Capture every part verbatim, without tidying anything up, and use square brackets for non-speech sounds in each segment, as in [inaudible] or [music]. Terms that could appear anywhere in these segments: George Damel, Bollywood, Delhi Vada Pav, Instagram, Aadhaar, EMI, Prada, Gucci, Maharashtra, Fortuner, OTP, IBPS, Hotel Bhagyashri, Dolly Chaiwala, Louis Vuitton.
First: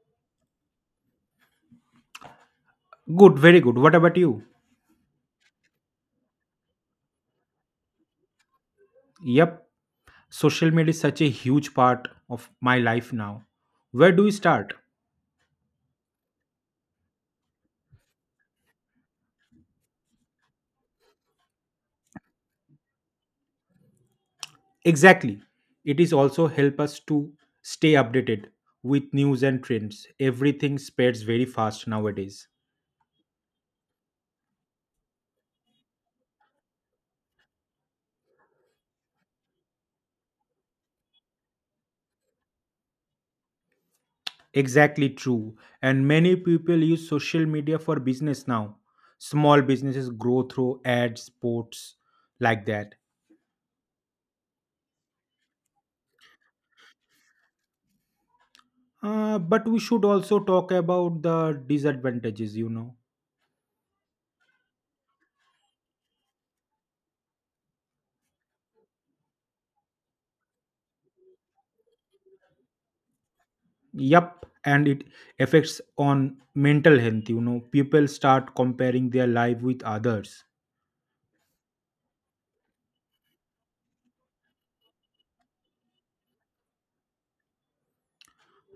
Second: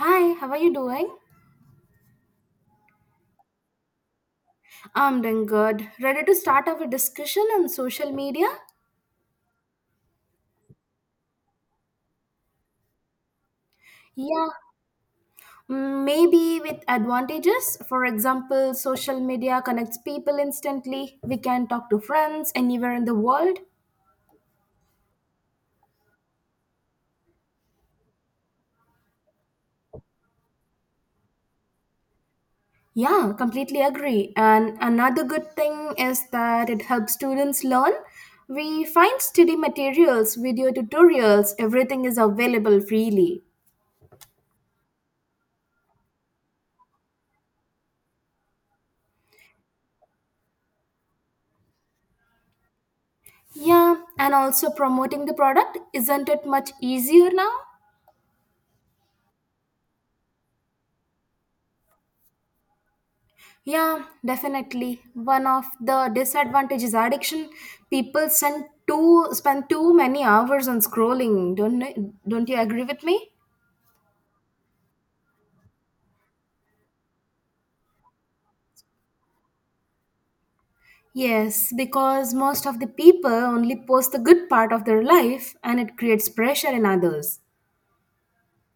Hi, how are you doing? Good, very good. What about you? I'm doing good. Ready to start our discussion on social media? Yep, social media is such a huge part of my life now. Where do we Yeah, start? mm, maybe with advantages. For example, social media connects people instantly. We can talk to friends anywhere in the world. Exactly. It is also help us to stay updated with news and trends. Everything spreads very fast nowadays. Yeah, completely agree. And another good thing is that it helps students learn. We find study materials, video tutorials, everything is available freely. Exactly true. And many people use social media for business now. Small businesses grow through ads, posts like that. Yeah, and also promoting the product, isn't it much easier now? Uh, but we should also talk about the disadvantages, you know. Yeah, definitely. One of the disadvantages is addiction. People send too spend too many hours on scrolling. Don't don't you agree with me? Yup, and it affects on mental health. You know, people start comparing their life with others. Yes, because most of the people only post the good part of their life and it creates pressure in others.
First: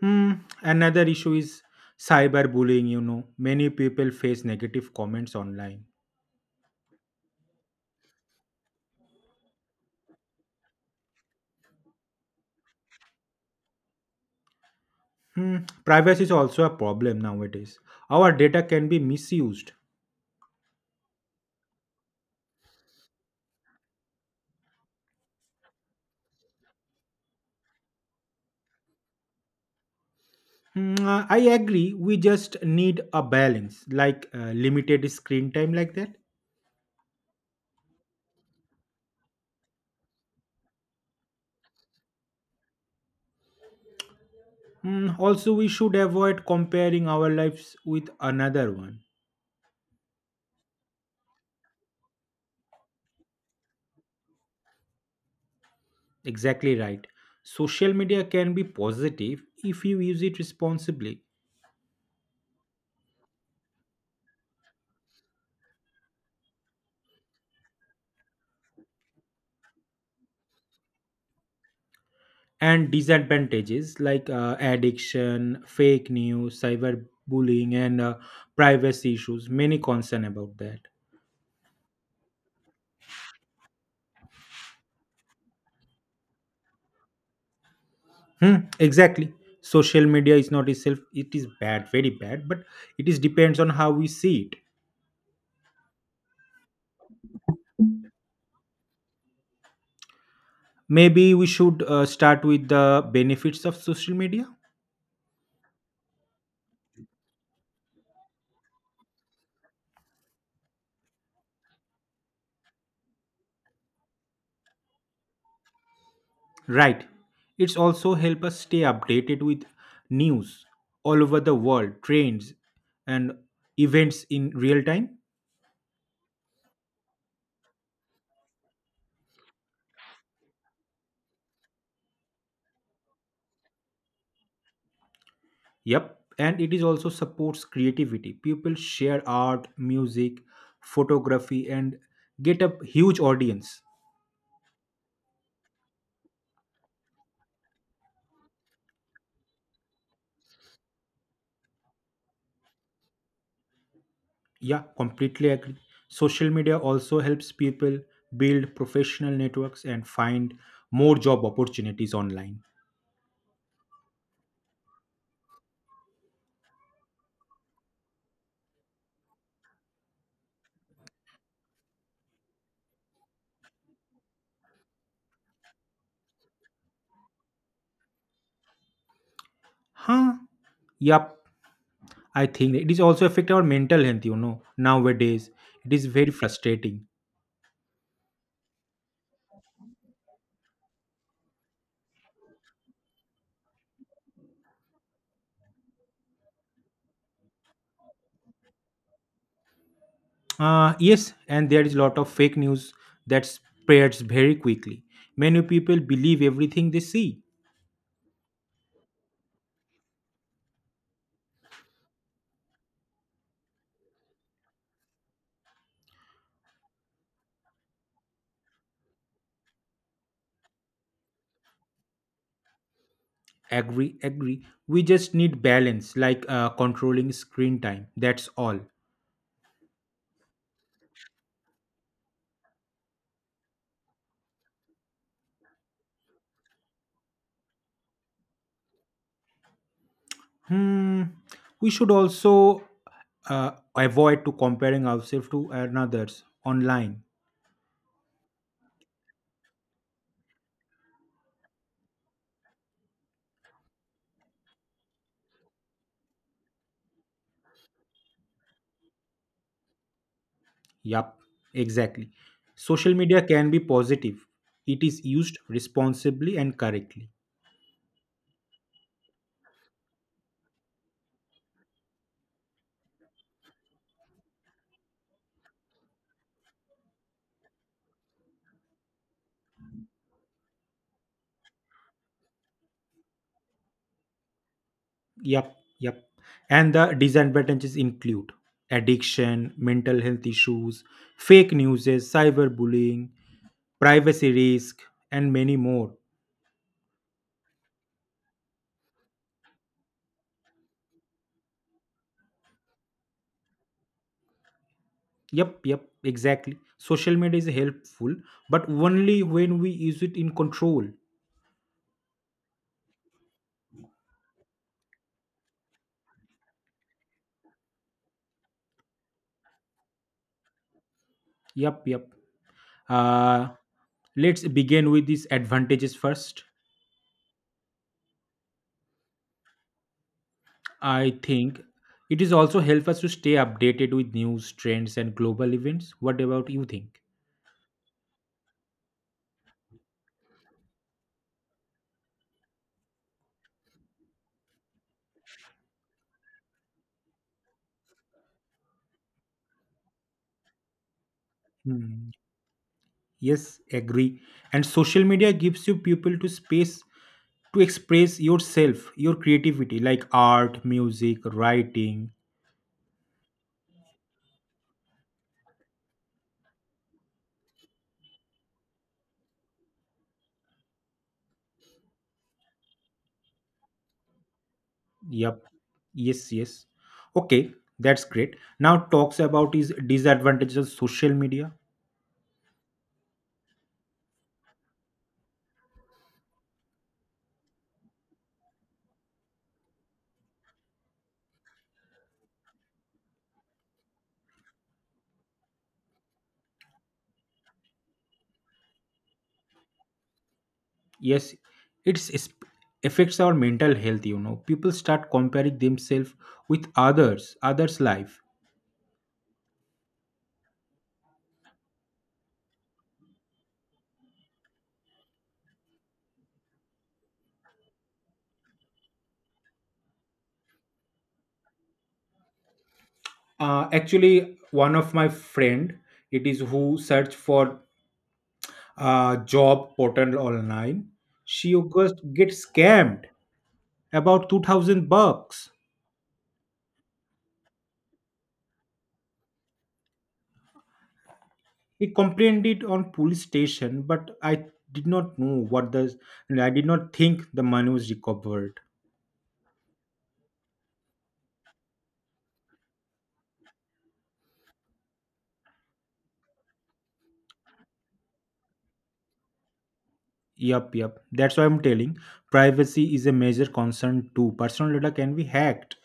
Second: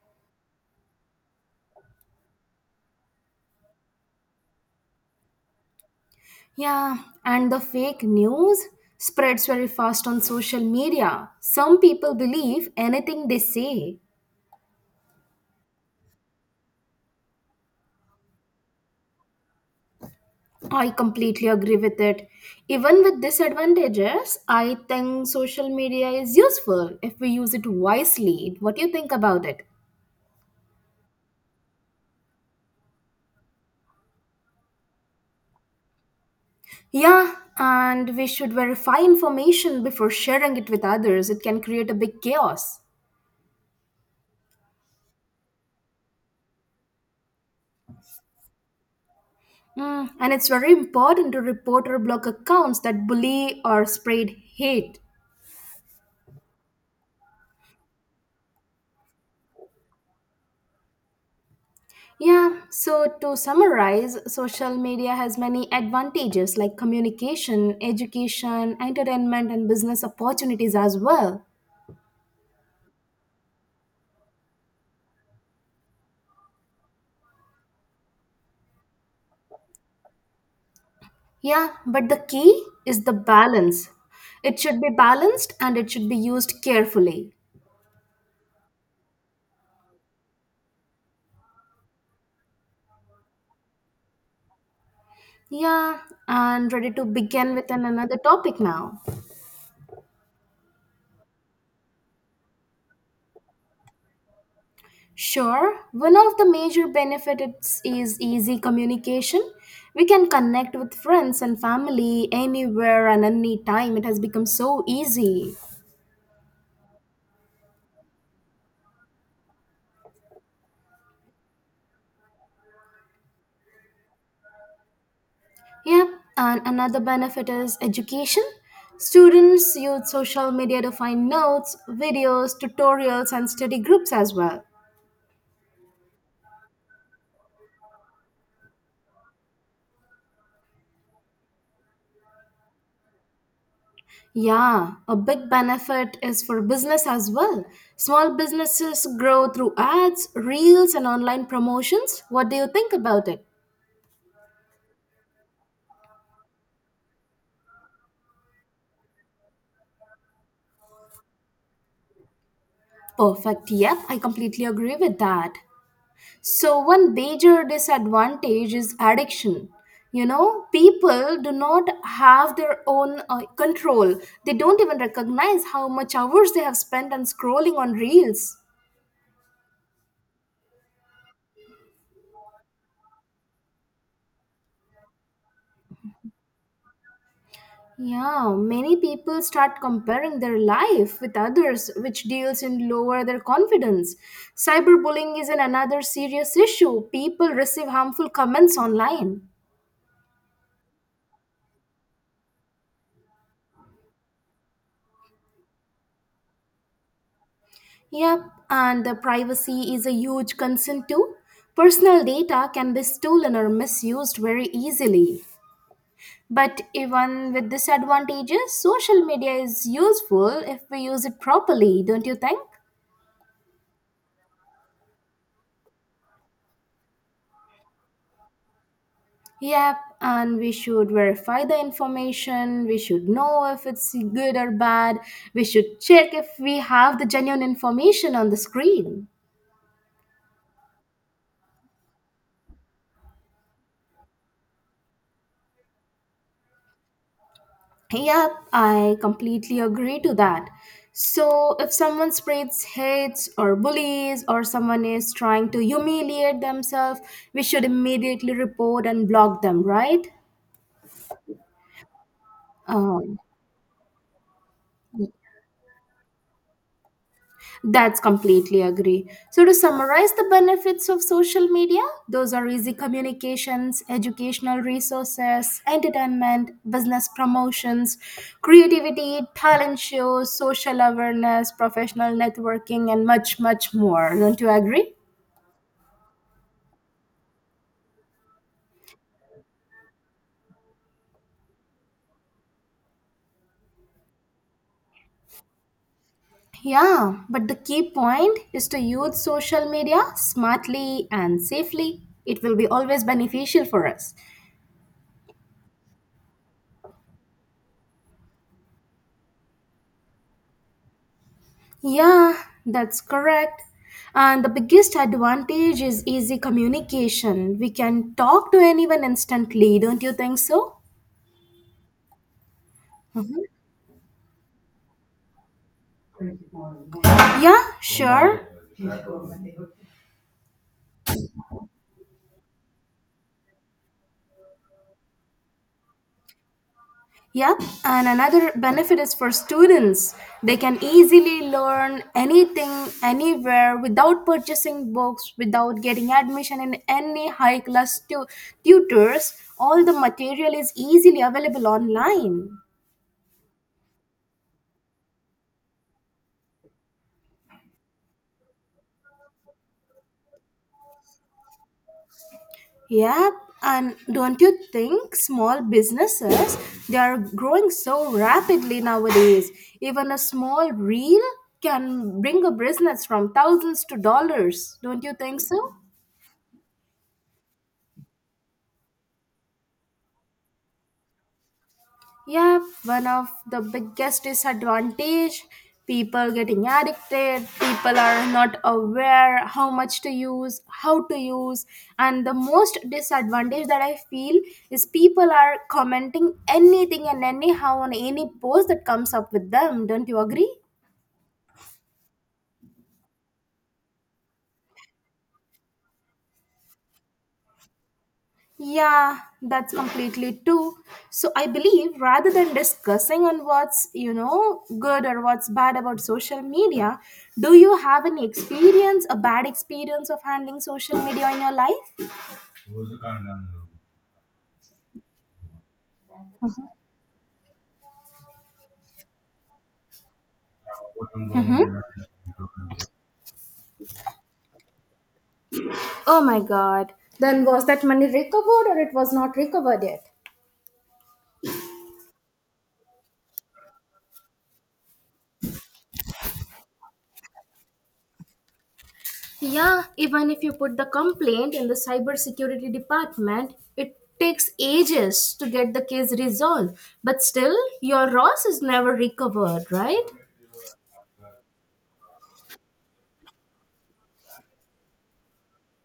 Hmm. Another issue is cyberbullying. You know, many people face negative comments online. Yeah, and the fake news spreads very fast on social media. Some people believe anything they say. Hmm. Privacy is also a problem nowadays. Our data can be misused. I completely agree with it. Even with disadvantages, I think social media is useful if we use it wisely. What do you think about it? Hmm, uh, I agree. We just need a balance, like uh, limited screen time, like that. Yeah, and we should verify information before sharing it with others. It can create a big chaos. Hmm, also, we should avoid comparing our lives with another one. Mm, and it's very important to report or block accounts that bully or spread hate. Exactly right. Social media can be positive if you use it responsibly. Yeah, so to summarize, social media has many advantages like communication, education, entertainment, and business opportunities as well. And disadvantages like uh, addiction, fake news, cyberbullying, and uh, privacy issues, many concern about that. Yeah, but the key is the balance. It should be balanced and it should be used carefully. Hmm, exactly. Social media is not itself, it is bad, very bad, but it is depends on how we see it. Yeah, and ready to begin with an- another topic now. Maybe we should uh, start with the benefits of social media. Sure, one of the major benefits is easy communication. We can connect with friends and family anywhere and any time. It has become so easy. Right. It's also help us stay updated with news all over the world, trends and events in real time. Yep, and another benefit is education. Students use social media to find notes, videos, tutorials, and study groups as well. Yep. And it is also supports creativity. People share art, music, photography and get a huge audience. Yeah, a big benefit is for business as well. Small businesses grow through ads, reels, and online promotions. What do you think about it? Yeah, completely agree. Social media also helps people build professional networks and find more job opportunities online. Perfect. Yep, I completely agree with that. So, one major disadvantage is addiction. You know, people do not have their own uh, control. They don't even recognize how much hours they have spent on scrolling on reels. Huh? Yep. I think it is also affect our mental health, you know, nowadays. It is very frustrating. Yeah, many people start comparing their life with others, which deals in lower their confidence. Cyberbullying is an another serious issue. People receive harmful comments online. Uh, yes, and there is a lot of fake news that spreads very quickly. Many people believe everything they see. Yep, and the privacy is a huge concern too. Personal data can be stolen or misused very easily. But even with disadvantages, social media is useful if we use it properly, don't you think? Agree, agree. We just need balance, like uh, controlling screen time. That's all. Yep, and we should verify the information. We should know if it's good or bad. We should check if we have the genuine information on the screen. Hmm. We should also uh, avoid to comparing ourselves to another's online. Yep, I completely agree to that. So, if someone spreads hates or bullies or someone is trying to humiliate themselves, we should immediately report and block them, right? Yup, exactly. Social Um, media can be positive. It is used responsibly and correctly. That's completely agree. So to summarize the benefits of social media, those are easy communications, educational resources, entertainment, business promotions, creativity, talent shows, social awareness, professional networking and much much more. Don't you agree? Yup, yup. And the disadvantages include addiction, mental health issues, fake news, cyberbullying, privacy risk, and many more. Yeah, but the key point is to use social media smartly and safely. It will be always beneficial for us. Yup, yup, exactly. Social media is helpful, but only when we use it in control. Yeah, that's correct. And the biggest advantage is easy communication. We can talk to anyone instantly, don't you think so? Yup, yup. Mhm. Uh, let's begin with these advantages first. Yeah, sure. I think it is also help us to stay updated with news, trends, and global events. What about you think? Yep. And another benefit is for students. They can easily learn anything, anywhere without purchasing books, without getting admission in any high class tu- tutors. All the material is easily available Hmm. online. Yes, agree. And social media gives you people to space to express yourself, your creativity, like art, music, writing. Yep, and don't you think small businesses they are growing so rapidly nowadays? Even a small reel can bring a business from thousands to dollars. Don't you think Yep. so? Yes, yes. Okay, that's great. Now talks about is disadvantages of social media. Yeah, one of the biggest disadvantage people getting addicted, people are not aware how much to use, how to use, and the most disadvantage that I feel is people are commenting anything and anyhow on any post that comes up with them. Don't you agree? Yes, it's it's- affects our mental health. You know people start comparing themselves with others others life. Yeah, that's completely true. So I believe rather than discussing on what's, you know, good or what's bad about social media, do you have any experience, a bad experience of handling social media in your life? Uh, actually, one of my friend it is who search for uh, job portal online. She just get scammed about two thousand bucks. Oh my god. Then was that money recovered or it was not recovered yet? He complained it on police station, but I did not know what the I did not think the money was recovered. Yeah, even if you put the complaint in the cybersecurity department, it takes ages to get the case resolved. But still, your loss is never recovered, right? Yup, yup. That's why I'm telling. Privacy is a major concern too. Personal data can be hacked.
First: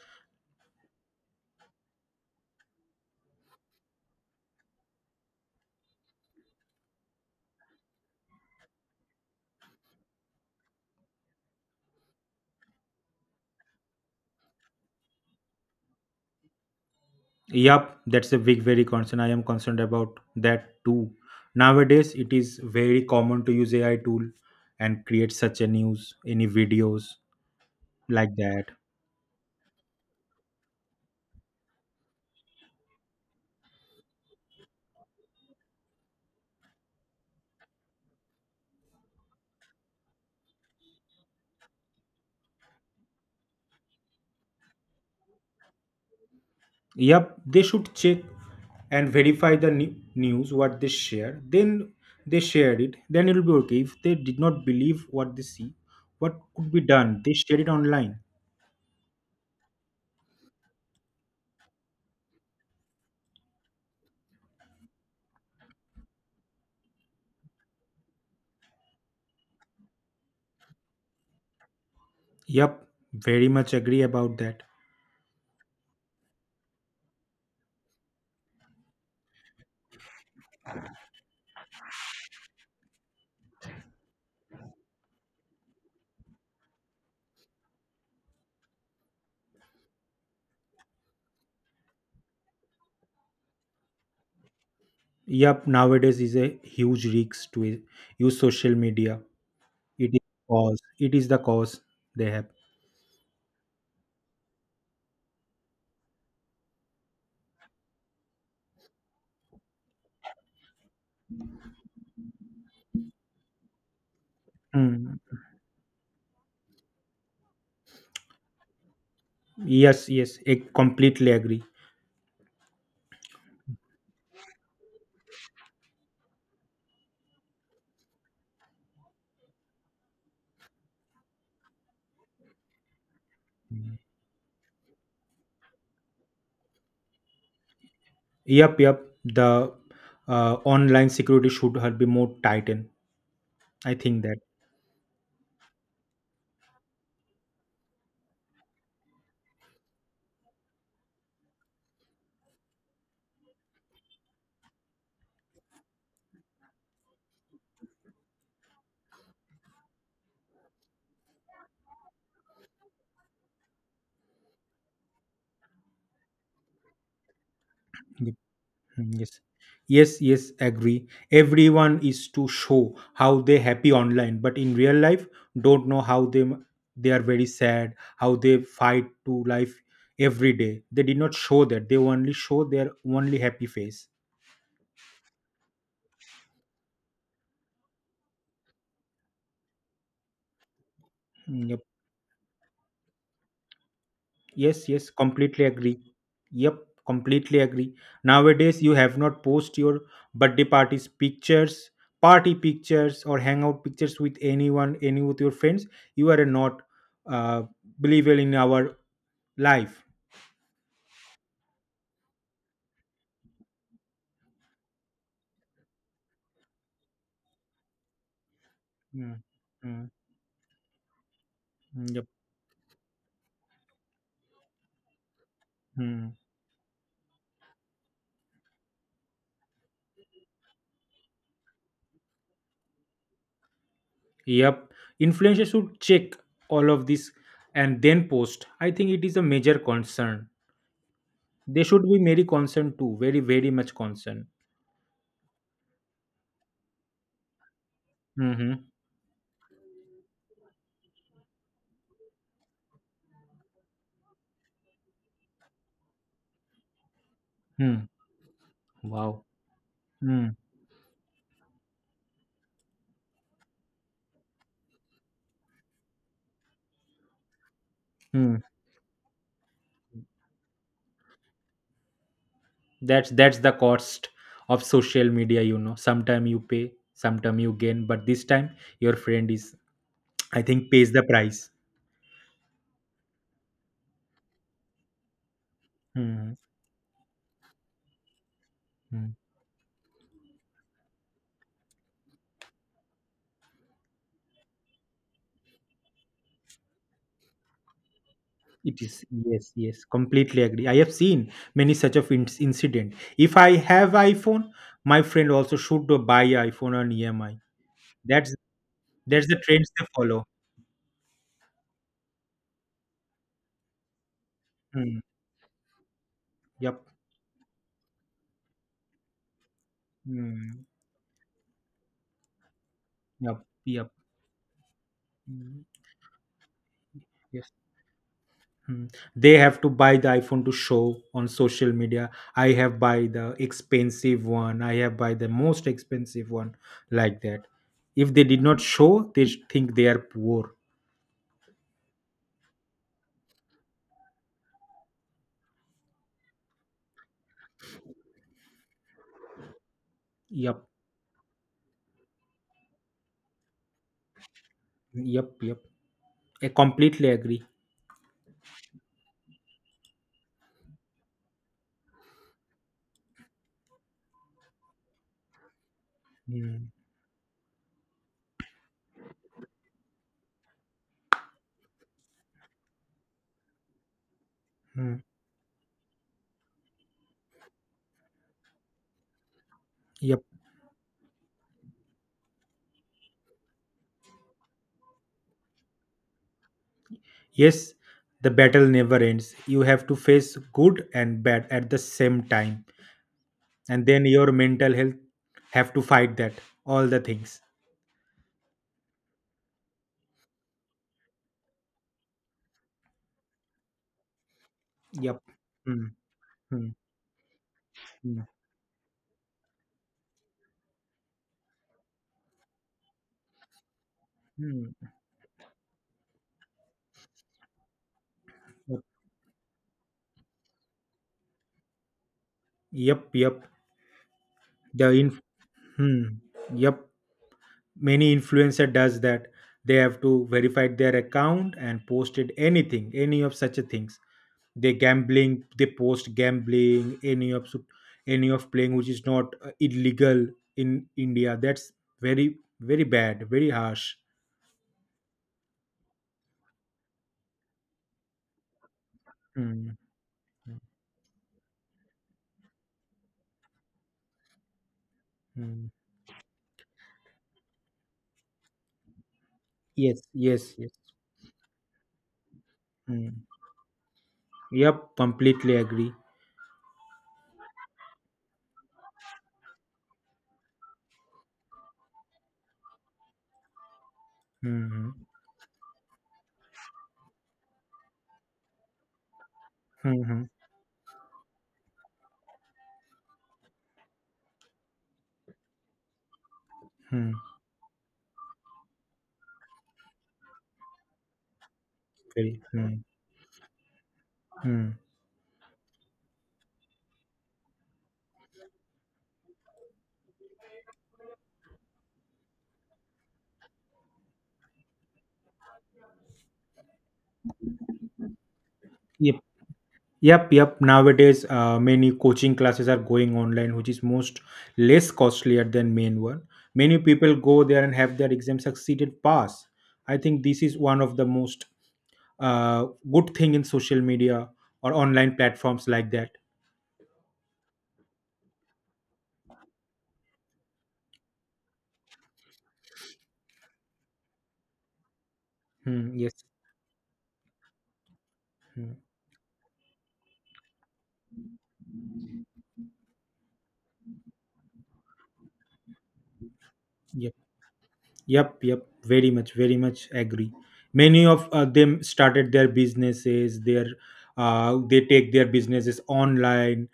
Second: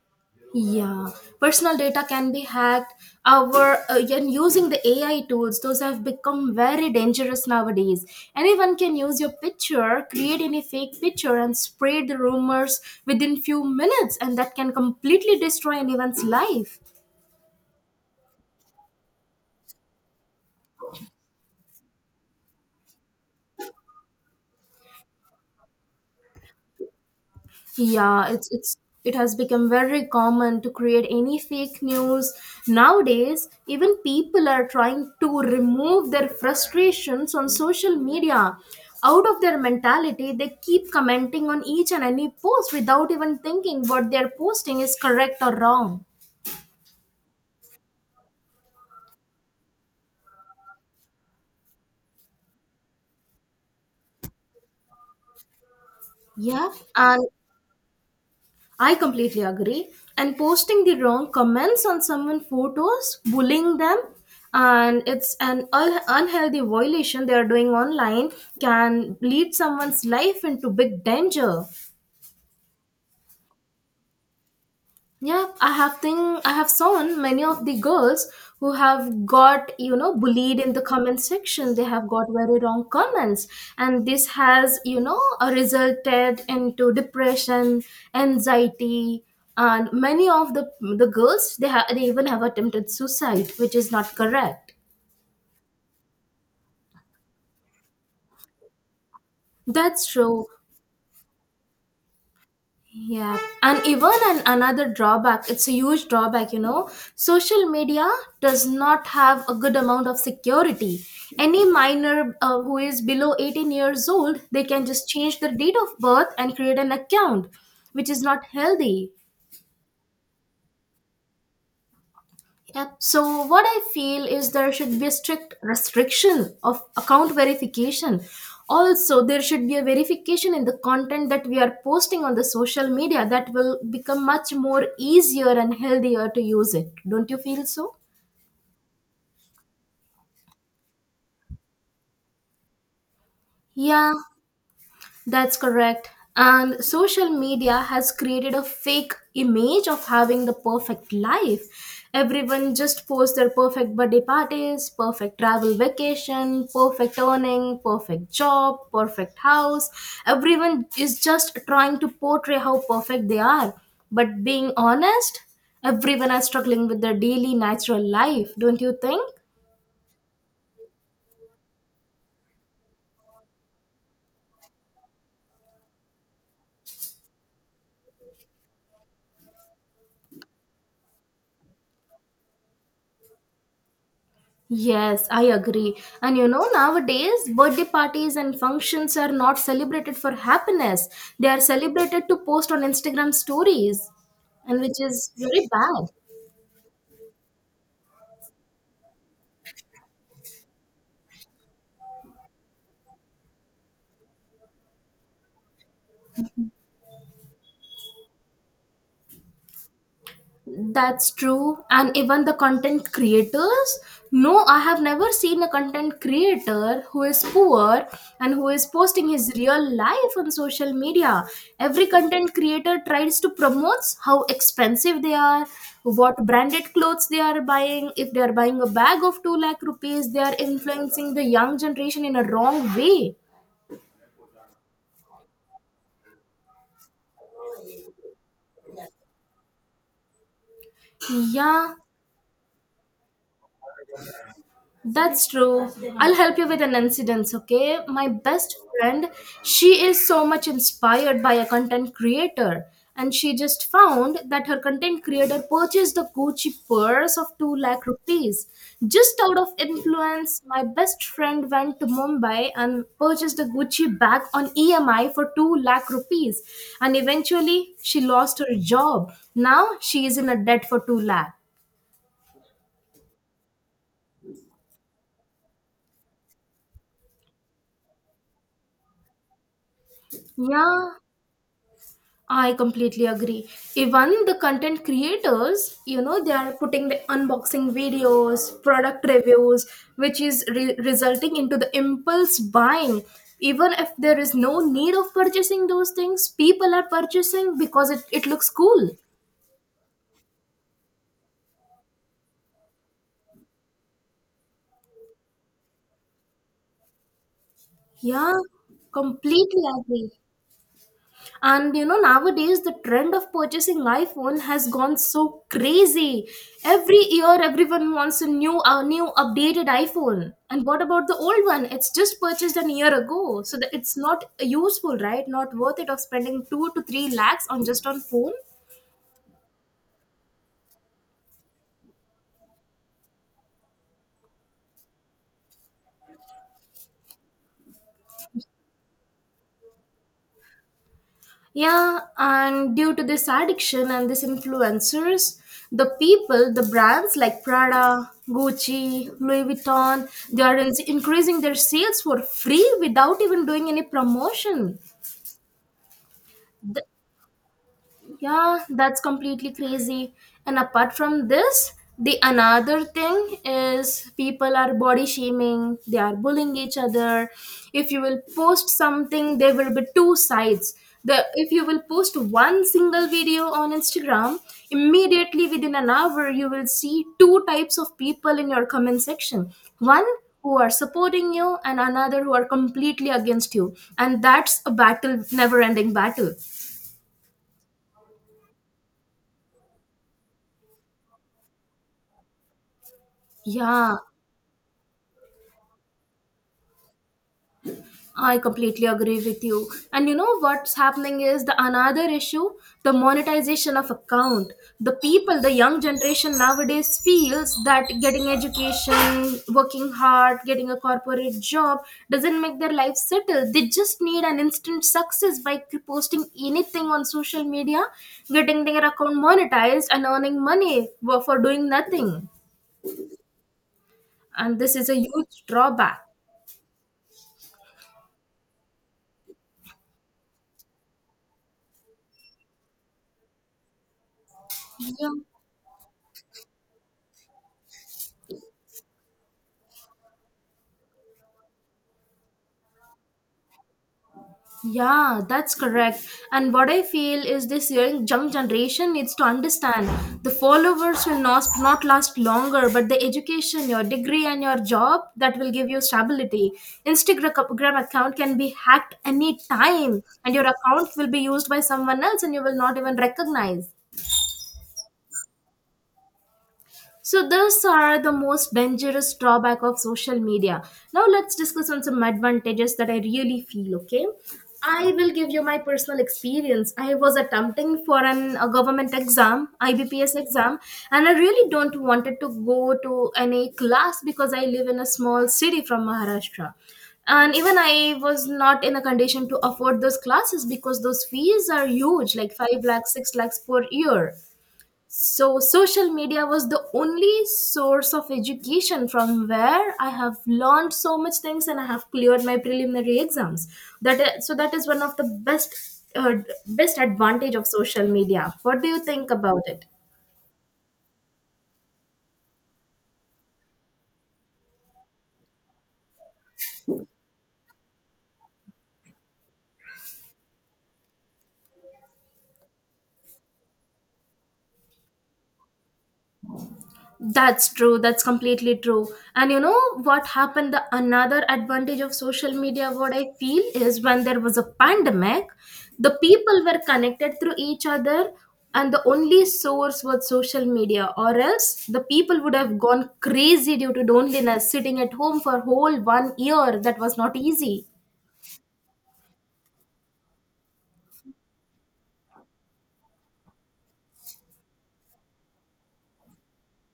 Yeah, personal data can be hacked. Our uh, and using the A I tools, those have become very dangerous nowadays. Anyone can use your picture, create any fake picture, and spread the rumors within few minutes, and that can completely destroy anyone's life. Yup, that's a big, very concern. I am concerned about that too. Nowadays, it is very common to use A I tool and create such a news, any videos Yeah, like it's that. it's it has become very common to create any fake news nowadays. Even people are trying to remove their frustrations on social media. Out of their mentality, they keep commenting on each and any post without even thinking what they're posting is correct or wrong. Yup, they should check and verify the ne- news what they share. Then they shared it. Then it will be okay. If they did not believe what they see, what Yeah, could be done? and They share it online. I completely agree. And posting the wrong comments on someone's photos, bullying them, and it's an un- unhealthy violation they are doing online can lead someone's life into big danger. Yup, very much agree about that. Yeah, I have think I have seen many of the girls who have got you know bullied in the comment section. They have got very wrong comments, and this has you know uh, resulted into depression, anxiety, and many of the the girls, they have they even have attempted suicide, which is not correct. Yup, nowadays is a huge risk to i- use social media. That's It is true. cause. It is the cause they have. Yeah, and even an, another drawback, it's a huge drawback, you know. Social media does not have a good amount of security. Any minor uh, who is below eighteen years old, they can just Mm. change their date of birth and create an account, which is not healthy. Yes, yes, I completely agree. Yep. So what I feel is there should be a strict restriction of account verification. Also, there should be a verification in the content that we are posting on the social media that will become much more easier and healthier to use it. Don't you feel so? Yup, yup. The uh, online security should have be more tightened. I Yeah. think that. That's correct. And social media has created a fake image of having the perfect life. Everyone just posts their perfect birthday parties, perfect travel vacation, perfect earning, perfect job, perfect house. Everyone is just trying to portray how perfect they are. But being honest, everyone is struggling with their daily natural life, don't you Mm, think? yes, yes, yes, agree. Everyone is to show how they happy online, but in real life, don't know how they they are very sad, how they fight to life every day. They did not show that. They only show their only happy face. Yes, I agree. And you know, nowadays, birthday parties and functions are not celebrated for happiness. They are Mm, yeah. celebrated to post on Instagram stories, and Yes, which yes, is completely very agree. bad. Yep, completely agree. Nowadays, you have not post your birthday parties pictures, party pictures, or hangout pictures with anyone, any with your friends. You are a not uh, believer in our life. That's true. And even the content creators. No, I have never seen a content creator who is poor and who is posting Mm, his real mm, life on social media. Every mm, yep. content creator tries to promote how expensive they are, what Mm. branded clothes they are buying. If they are buying a bag of two lakh rupees, they are influencing the young generation in a wrong way. Yep. Influencers should check all of this and then post. I think it is a major concern. They Yeah, should be very concerned too. Very, very much concerned. that's true. I'll help you with an incident, okay? My best Mm-hmm. friend, she is so much inspired by a content creator, and she just found that her content creator purchased a Gucci purse of two lakh Mm. rupees. Just Wow. out of influence, my best friend went to Mumbai and purchased a Gucci bag on E M I for two lakh rupees, and eventually she lost Mm. her job. Now she is in a debt for two lakh. that's that's the cost of social media, you know sometime you pay, sometime you gain, but this time your friend is, I think, Yeah, pays the price. I completely agree. Even the content creators, you know, they Hmm, are putting the unboxing videos, product hmm. reviews, which is re- resulting into the impulse buying. Even if there is no need of purchasing those things, people are purchasing because it, it looks It cool. is, yes, yes, completely agree. I have seen many such of in- incident. If I have iPhone, my friend also should buy iPhone on E M I. Yeah, that's that's the completely trends they agree. follow. And you know, nowadays the trend of purchasing iphone has gone Hmm, so crazy. yep. Every year everyone wants a new a new updated iphone. And Hmm, what about the old one? It's just purchased an year ago, yep, so that yep. it's not useful, right? Not Hmm, worth it of spending two to three lakhs yes. on just on phone. Hmm. They have to buy the iPhone to show on social media. I have buy the expensive one. I have buy the most expensive one like that. If they did not show, they think they are poor. Yeah, and due to this addiction and these influencers, the people, the brands like Prada, Gucci, Louis Vuitton, they are Yep, in- increasing their sales for free without even doing any promotion. yep, yep. I completely agree. Yeah, that's completely crazy. And apart from this, the another thing is people are body shaming, they are bullying Hmm. each other. If you will post something, there will be two sides. The if you will post one single video on Instagram, Hmm. immediately within an hour you will see two types of people in your comment section. One Yep. who are supporting you and another who are completely against you. And that's a battle, never ending battle. Yes, the battle never ends. You have to face good and bad at the same time, and Yeah, then your mental health have to fight that all the things. I completely agree with you. And you know what's happening is the another issue, the monetization of account. The Yep. people, the young Hmm. generation Hmm. nowadays feels that Hmm. getting education, working hard, getting a corporate job doesn't make their life settle. They just need an instant success by posting anything on social media, getting Hmm. their account monetized and earning money for for doing nothing. Yep, yep. And this is The a in huge drawback. hmm, yep, many influencer does that. They have to verify their account and posted anything, any of such a things. They Yeah. gambling, they post gambling, any of su- any of playing which is not uh, illegal in India. That's very very bad, very harsh. Yeah, that's correct. And what I feel is this young young generation needs to Hmm, understand the hmm, followers will not, not last longer, but the education, your degree, and your job that will hmm. give you stability. Instagram account can be hacked any time, Yes, and your yes, yes. account will be used by someone else, and you will not even Hmm. recognize. Yep, completely agree. So those are the most dangerous drawback of social media. Now let's discuss on some advantages that I really feel, okay? Hmm, I will give you my personal experience. I was attempting for an, a government exam, hmm, I B P S hmm, exam, and I really don't wanted to go to any class because I live in a small city from Maharashtra. hmm. And even I was not in a condition to afford those classes because those fees are huge, like Very. five Hmm, lakhs, six lakhs per year. hmm. So social media was the only source of education from where I have learned so much things and I have cleared my preliminary exams. That is, so that is one of the best uh, best advantage of social media. What do you think Yep. about it? Yep, yep. Nowadays, uh, many coaching classes are going online, which is most less costlier than main one. Many people go there and have their exam succeeded pass. I think this is one of the most uh, good thing in social media or online platforms like that. That's true. That's completely true. And you know what happened? The another advantage of social media, what I feel is when there was a pandemic, the Hmm, yes. people were connected through each other, and Hmm, the only source was social media, or else the people would have gone crazy due to loneliness, sitting at home for whole one year. That was yeah. not easy. Yep, yep, very much, very much agree. Many of uh, them started their businesses, their uh, they take their businesses online,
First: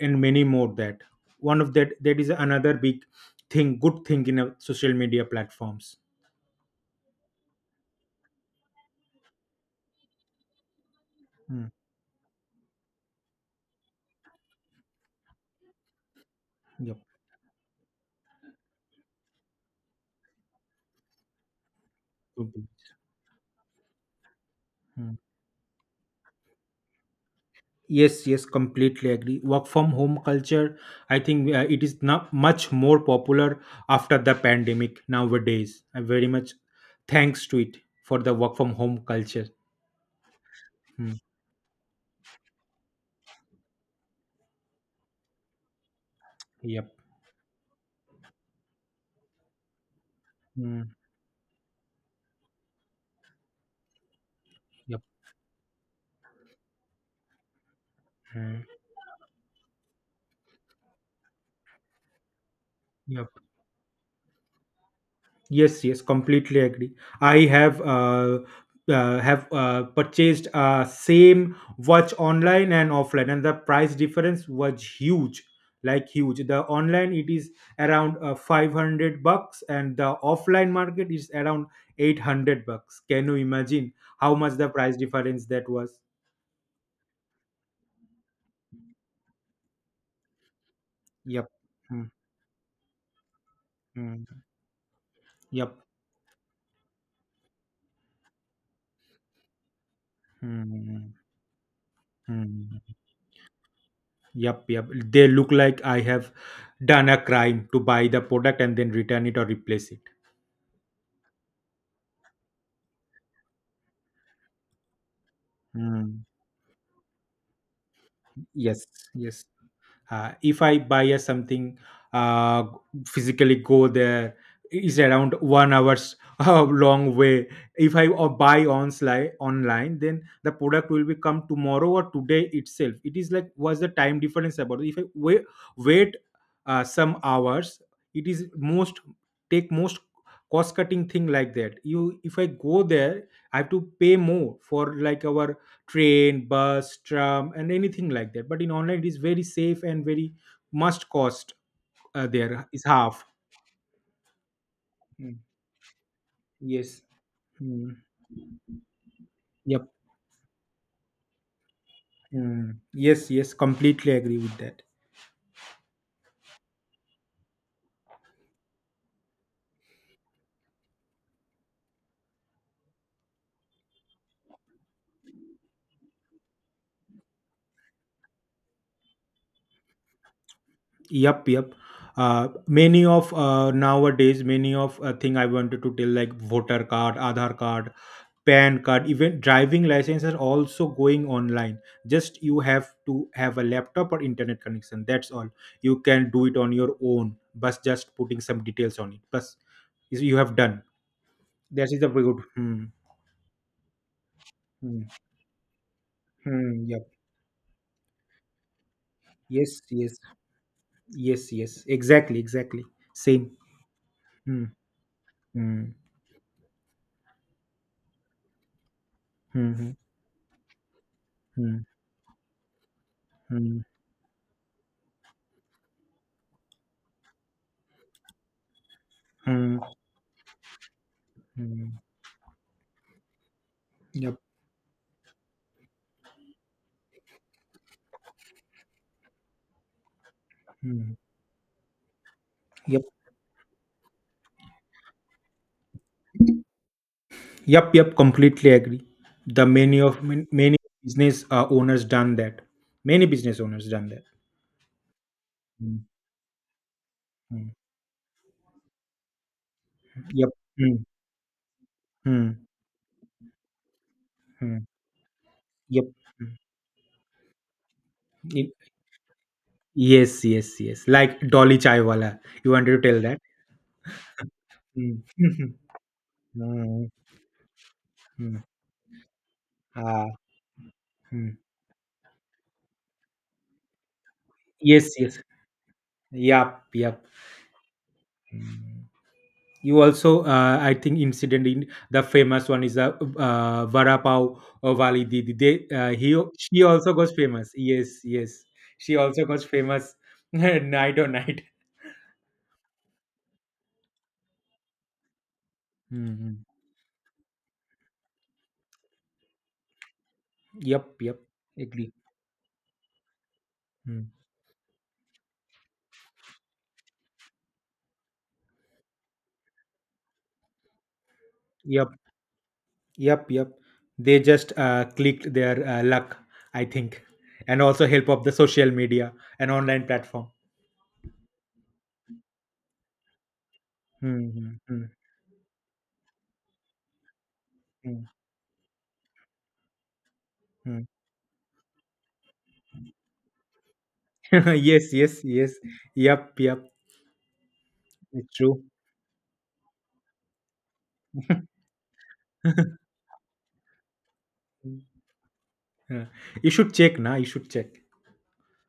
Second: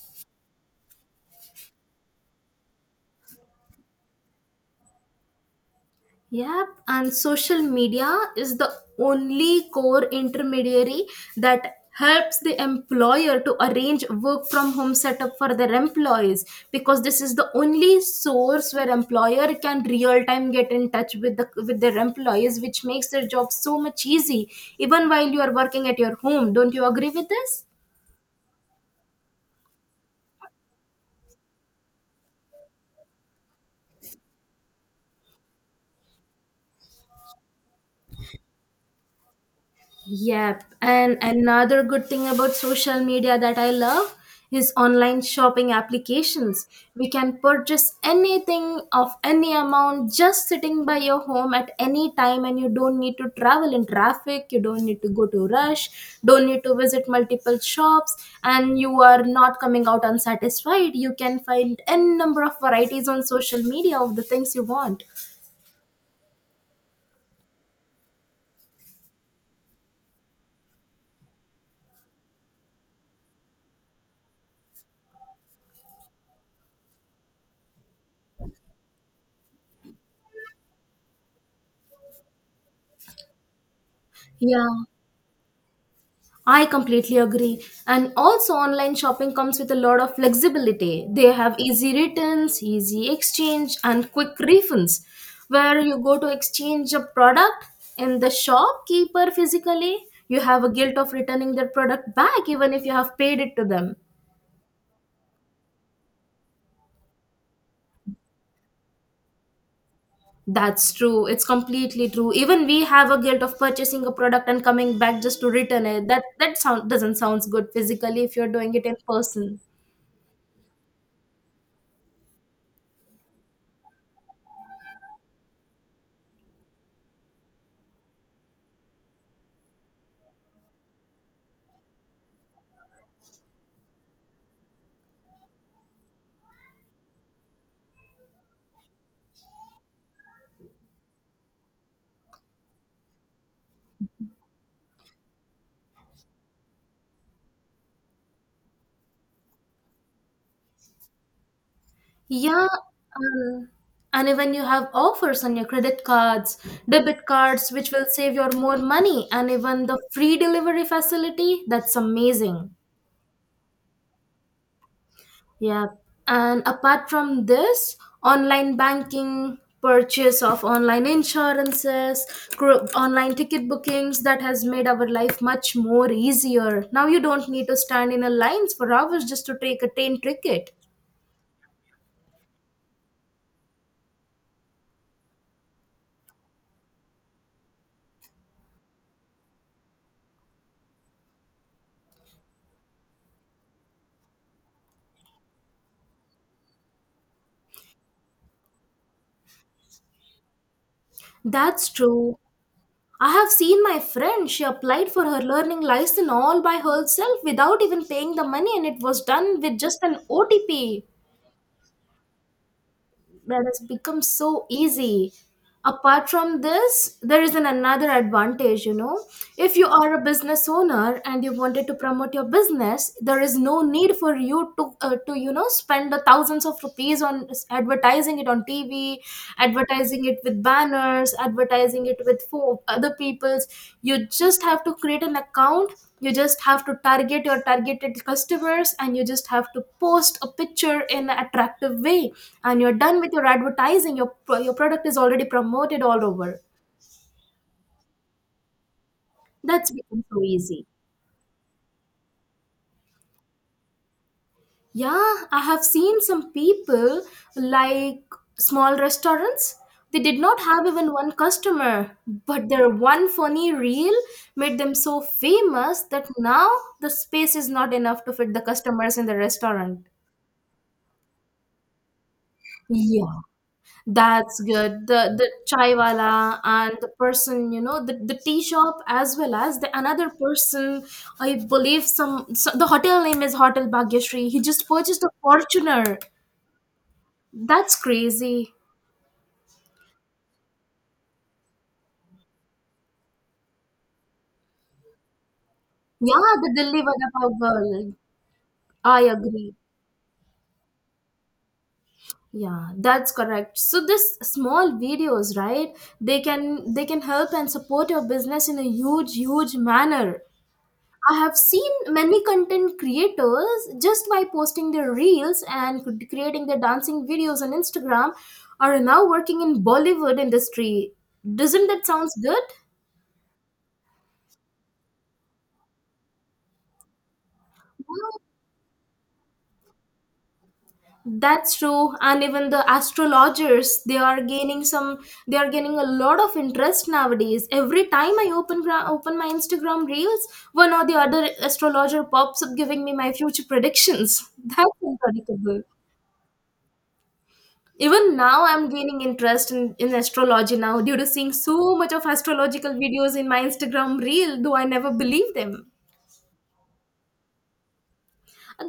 and many more that. One of that that is another big thing, good thing in uh, social media platforms. Yep, and social media is the only core intermediary Mm, that helps the employer to arrange work from home setup for their employees, yep. because this is the only source where employer can real time get in touch with the with their employees, which Okay. makes their job so much easy even Mm. while you are working at your home. Don't you agree with this? Yes, yes, completely agree. Work from home culture, I think uh, it is not much more popular after the pandemic nowadays. I very much thanks to it for the work from home culture. Yep. Hmm. And another good thing about social media that I love is online shopping applications. Yep. We can purchase anything of any amount just sitting Mm, by your home at any time, and you don't need to travel in traffic, you don't yep. need to go to rush, don't need to visit multiple shops, Mm, and you are not coming out unsatisfied. You can find n number of varieties on yep. social media of the things you want. Yes. Yes. Completely agree. I have uh, uh have uh, purchased uh same watch online and offline, and the price difference was huge, like huge. The online it is around uh, five hundred bucks, and the offline market is around eight hundred bucks. Can you imagine how much Yeah. the price difference that was? I completely agree. And also, online shopping comes with a lot of flexibility. They Yep. have easy Mm, returns, easy exchange, and mm, quick refunds. Where yep. you go to exchange a product in the shopkeeper physically, you have a guilt of Mm, returning their product back even if you mm. have paid it to them. Yep, yep. They look like I have done a crime to buy the product and then return it or replace it. That's true. It's completely true. Even we have a guilt of purchasing a product and coming back just to return it. Mm. That that sound doesn't sounds good physically if you're doing it Yes, in yes. person. Uh, if I buy a something, uh, physically go there is around one hours [laughs] uh, long way. If I uh, buy online online, then the product will be come tomorrow or today itself. It is like what's the time difference about? If I wait, wait uh, some hours, it is most take most cost cutting thing like that. You if I go there I have to pay more for like our train, bus, tram, and anything like that. But in online, it is very safe and very must cost. Uh, Yeah, There is half. um, and even you have Mm. offers on your credit cards, Yes. debit cards, which Mm. will save your more money, and even Yep. the free delivery facility, that's amazing. Mm. Yes. Yes. Completely agree with that. Yeah. And apart from this, online banking, purchase of online insurances, cr- online ticket bookings, that has made our life much more easier. Now you don't need to stand in a lines for hours just to take a train ticket. Yep. Yep. Uh, many of uh, nowadays, many of uh, thing I wanted to tell like voter card, Aadhaar card, pan card, even driving license are also going online. Just you have to have a laptop or internet connection. That's all. You can do it on your own but just putting some details on it. Plus you have done That's that Is a very true. good hmm, I have seen my friend. She Hmm, applied for her learning license all by hmm, yep. herself without even paying the money, and it was done with Yes, just yes, an O T P. yes. Yes, Exactly, exactly, same. That has become Hmm, so easy. hmm, Apart from this, there is an another advantage, you know, if you hmm, are a business owner and you hmm, wanted to promote your business, there is no hmm, need for you to uh, to you know spend the thousands of rupees on advertising it on tv, hmm, hmm, advertising it with banners, hmm. advertising it with fo- other people's. You Yep. just have to create an account, you just have to target your targeted customers, and you just have to post a picture Hmm, in an attractive way, and you're yep. done with your advertising. your your product is already promoted all over. Yep, yep, completely agree. The That's many of become so man- many easy. business uh, owners done that. Many business owners done that. Yeah, I have Mm, seen some people mm. like small restaurants. They did Yep. not have Mm, even one customer, mm, but their one funny reel made mm. them so famous Yep. that Mm. now the space is not enough to fit the Y- customers in the restaurant. Yes, yes, yes. Like Dolly Chaiwala. You wanted to tell Yeah. that? That's good. The Mm. the [laughs] chaiwala and the Mm, person, you know, the, the tea mm. shop as well as the Ah, another person, I mm. believe some, so the hotel name is Hotel Bhagyashri. He just Yes, purchased a yes. Fortuner. Yep, yep. That's crazy. Mm. You also uh, I think incident in the famous one is the uh, varapau vali didi they uh, he Yeah, the she Delhi also Vada got Pav famous. Yes, girl. yes. She I also got agree. famous. [laughs] Night or night. Yeah, that's correct. So this small videos, right? They Hmm. can they can help and support your business in a huge, huge manner. Yep, I yep, have seen agree. many content creators just Mm. by posting their reels and cr- creating their dancing videos on Instagram are now working in Bollywood industry. Doesn't that Yep, sounds good? yep, yep. They just uh, clicked their uh, luck, I think, and also help of the social media and online platform. That's true. And even the astrologers, they are Hmm, gaining hmm, some, they are gaining a lot of interest nowadays. Every hmm, time I open gra- open my Instagram reels, one or the other astrologer pops up giving me my future predictions. [laughs] hmm. [laughs] That's Yes, yes, yes. incredible. Yep, yep. Even It's now, true. I'm gaining interest in, in astrology now due to seeing so much of astrological [laughs] videos in my Instagram reel, though I never believe them. Yeah. You should check na, you should check.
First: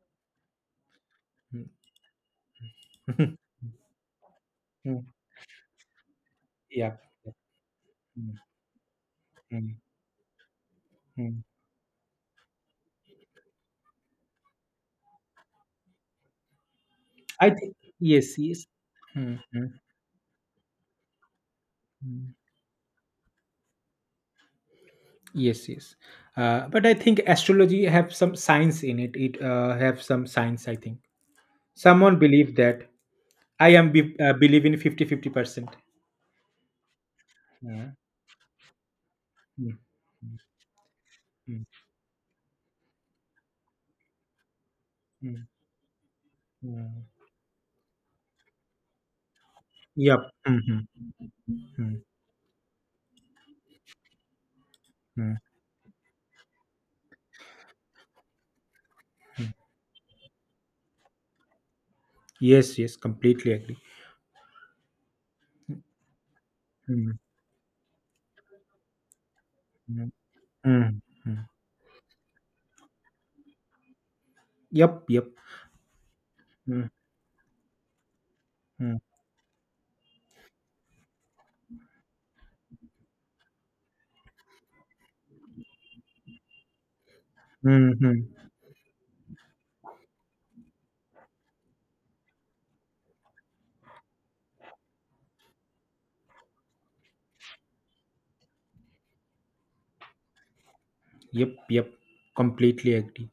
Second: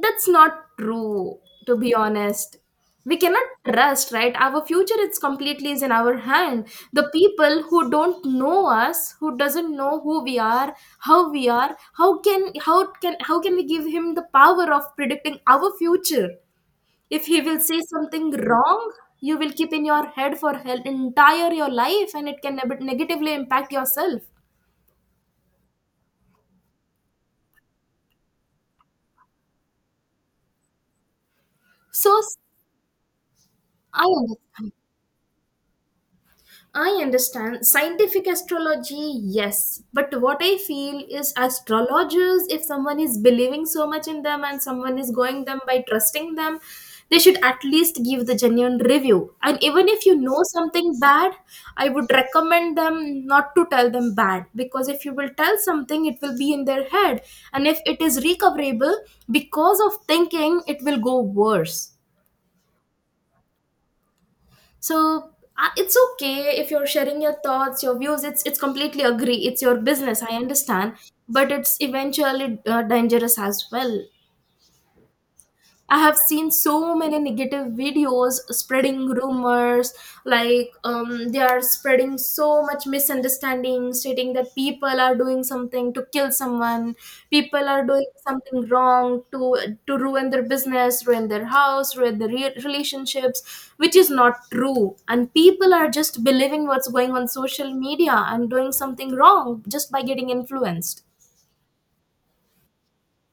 That's not true, Mm. to be honest. We cannot [laughs] trust, right? Our future Mm. it's completely is in our hand. Yeah. The Yeah. people who don't Mm, know us, who doesn't mm, know who we are, how mm. we are, how can how can how can we give him the power of predicting our future? If he I will think say something yes, yes. wrong, you Mm, will keep mm, in your head for hell entire your life and mm. it can neb- negatively impact yourself. Yes, yes. Uh, but I think astrology have some science in it. It uh, have some science, I think. So Someone s- believe that. I am I be- uh, believe understand. in fifty fifty percent. I understand. Yeah. Scientific astrology, Mm, yes. But mm, what I feel is mm, astrologers, if someone is believing so much in them and someone is going them by trusting them, they mm. should at least give the genuine review. And even if you Yep. know Mm-hmm. something bad, I Mm, would recommend them not to tell them bad because if you will mm, tell something, it will be in their head. And if it is recoverable, mm. because of thinking, it will go worse. Yes, yes, completely agree. So uh, it's okay if you're Mm, sharing your thoughts, your views, it's it's completely agree, it's your mm, business, I understand, mm, mm. but it's eventually uh, dangerous as well. Yep, yep. I have seen Mm, so many negative videos mm. spreading rumors, like um, they are spreading so much misunderstanding, stating that people are doing something to kill someone, people are doing Mhm. something wrong to to ruin their business, ruin their house, ruin their re- relationships, which is not true. And people are just believing what's going on social media and doing something wrong just by getting influenced. Yep, yep. Completely agree.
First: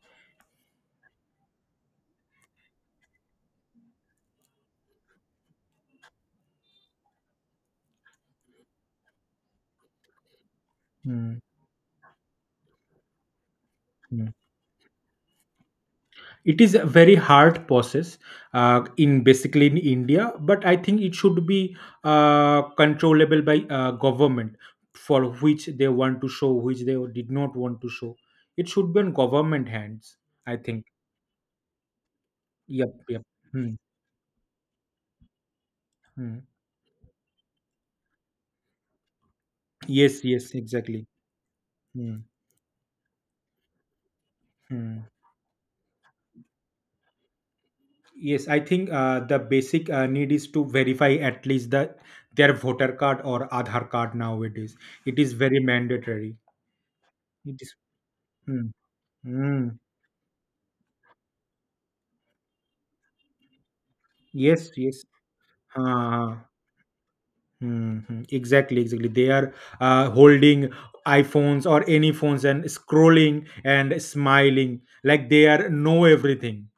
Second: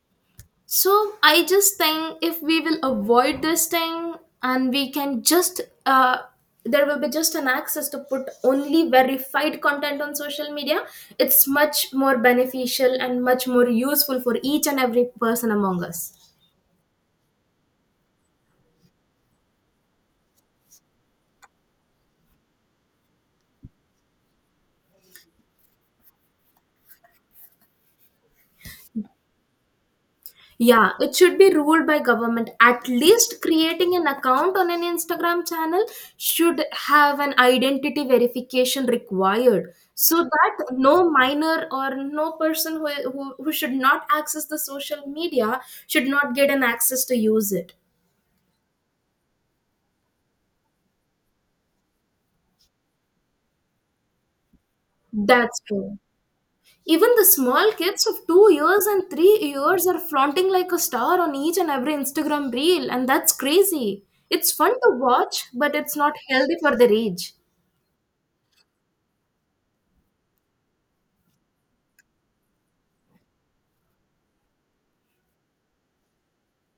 So I just think if we will avoid this thing, and we can just uh, there will be just an access to put only verified content on social media. Mm, It's much more beneficial and much more useful mm. for each and every person among us. It is a very hard process uh, in basically in India, but I think it should be uh, controllable by uh, government for which they want to show, which they did not want to show. It should be on government hands, I think. Yeah, it should be ruled by government. At Yep, yep. least Mm, creating an account on an Instagram channel mm. should have an identity verification required so Yes, yes, that exactly. no minor or Mm, no person who, who, who should not access the social mm. media should not get an access to use it. Yes, I think uh, the basic uh, need is to verify at least the their voter card or Aadhaar card nowadays. It is That's very true. mandatory. Even the It small is. kids of two Hmm. years and three Hmm. years are flaunting like a star on each and every Instagram reel, and that's crazy. It's Yes. fun to Yes. watch, but it's not Uh, healthy for their age. hmm, hmm. Exactly. Exactly. They are uh, holding iPhones or any phones and scrolling and smiling like they are know everything.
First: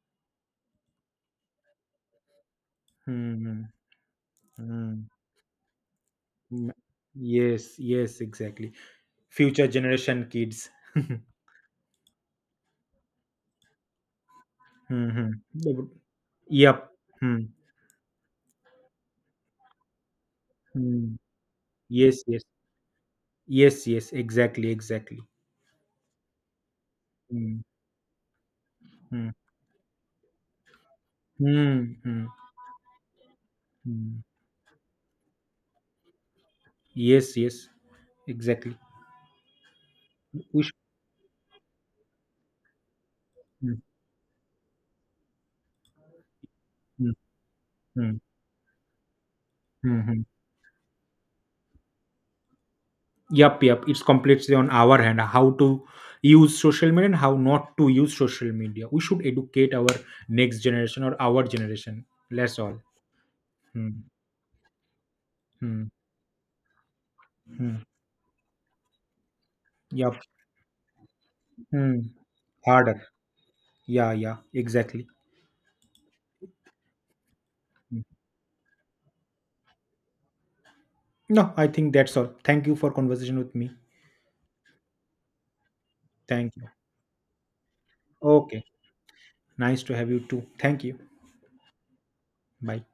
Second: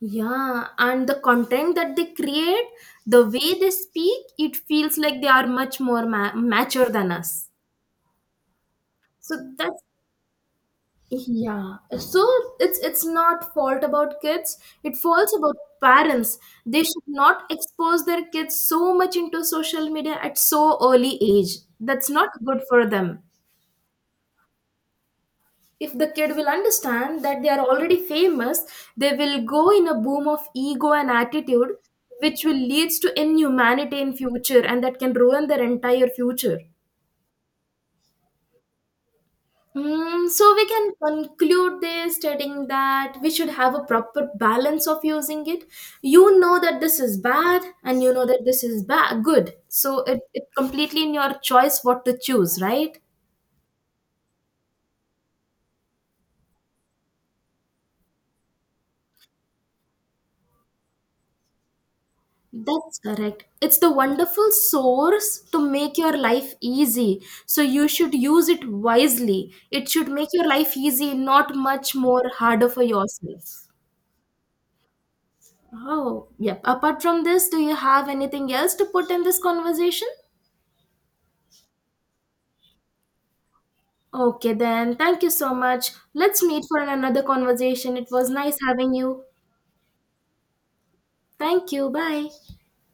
Yeah, and the content that they create, the Hmm. way Hmm. they speak, it feels Hmm. like they are much more ma- Hmm. mature than us. Yes. Yes. Exactly. So Future that's, generation kids. [laughs] yeah. So it's it's not fault about kids. It Hmm. falls about parents. Yep. They should Hmm. not expose their kids so much into social media at so Mm. early age. That's Yes, not yes. good for them. Yes, yes. Exactly, exactly. If the kid will understand that they are Hmm. already famous, they Hmm. will go in a boom of ego and attitude, Hmm. Hmm. which will leads to inhumanity in Mm. future, and that can ruin their entire future. Yes, yes. Exactly. Hmm, so We we should. can conclude this stating that we should have Hmm. a proper balance of using it. You know that this Hmm. is bad, and you Hmm. know that this is bad, good. Hmm. So it, Mm. it completely in your choice what to choose, right? Yep, yep. It's completely on our hand how to use social media and how not to use social media. We should educate our next generation or our generation. That's all. That's correct. It's the Hmm. wonderful source to Hmm. make your life easy. So Mm. you should use it wisely. It should Yep. make your life easy, not much Mm. more harder for Harder. yourself. Yeah, yeah. Exactly. Oh, yep. Apart from this, do you Mm. have anything else to put in this conversation? No, I think that's all. Thank you for conversation with me. Okay, then. Thank you so much. Let's Thank meet you. for another conversation. It was nice Okay. having you. Nice to have you too. Thank you. Thank you. Bye. Bye.